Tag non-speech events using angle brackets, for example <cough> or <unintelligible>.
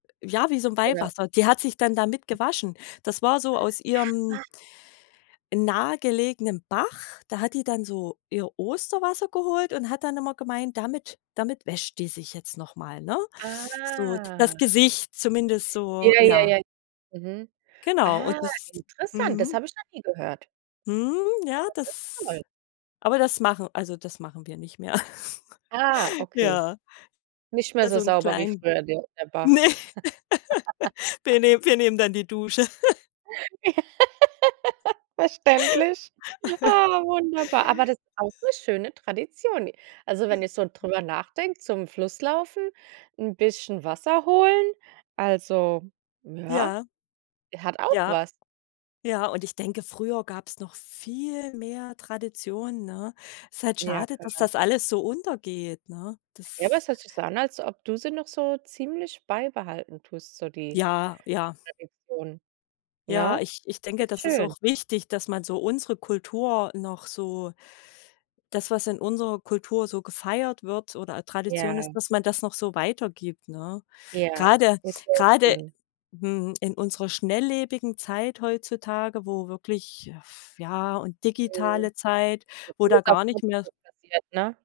Ja, wie so 'n Oder Weihwasser. Die hat sich dann damit gewaschen. Das war so aus ihrem <unintelligible> nahegelegenen Bach. Da hat die dann so ihr Osterwasser geholt und hat dann immer gemeint, damit damit wäscht die sich jetzt noch mal, ne? So, Ah. das Gesicht zumindest so, Ja, ja, ja. ja. Mhm. Genau und Ah, das interessant, das mhm. habe ich noch nie gehört. Mhm. Ja, Das ist toll. das aber das machen also, das machen wir nicht mehr. <giggles> Ah, okay. Ja. Nicht mehr Ja, so so 'n sauber wie kleinen früher, der der Bach. ne, <laughs> <laughs> wir nehmen wir nehmen dann die Dusche. <laughs> <laughs> Verständlich. <laughs> Ah, wunderbar, aber das ist auch 'ne schöne Tradition. I also, J wenn ich so drüber nachdenke: zum Fluss laufen, 'n bisschen Wasser holen, also, ja, Ja. der hat auch Ja, was. ja, und ich denke, früher gab's noch viel mehr Tradition, ne? Ist halt Ja, schade, dass klar. das alles so untergeht, ne? Ja, aber Das es hört sich so an, als ob du sie noch so ziemlich beibehalten tust, so die Ja, ja. Tradition, Ja, ne? ich ich denke, Ist das ist schön. auch wichtig, dass man so unsere Kultur noch so das, was in unserer Kultur so gefeiert wird oder Tradition Ja. ist, dass man das noch so weitergibt, ne? Ja, Grade ist auch grade schön. mhm, in unserer schnelllebigen Zeit heutzutage, wo wirklich f ja, und Mhm. digitale Zeit, wo da <unintelligible> gar nicht mehr passiert, ne?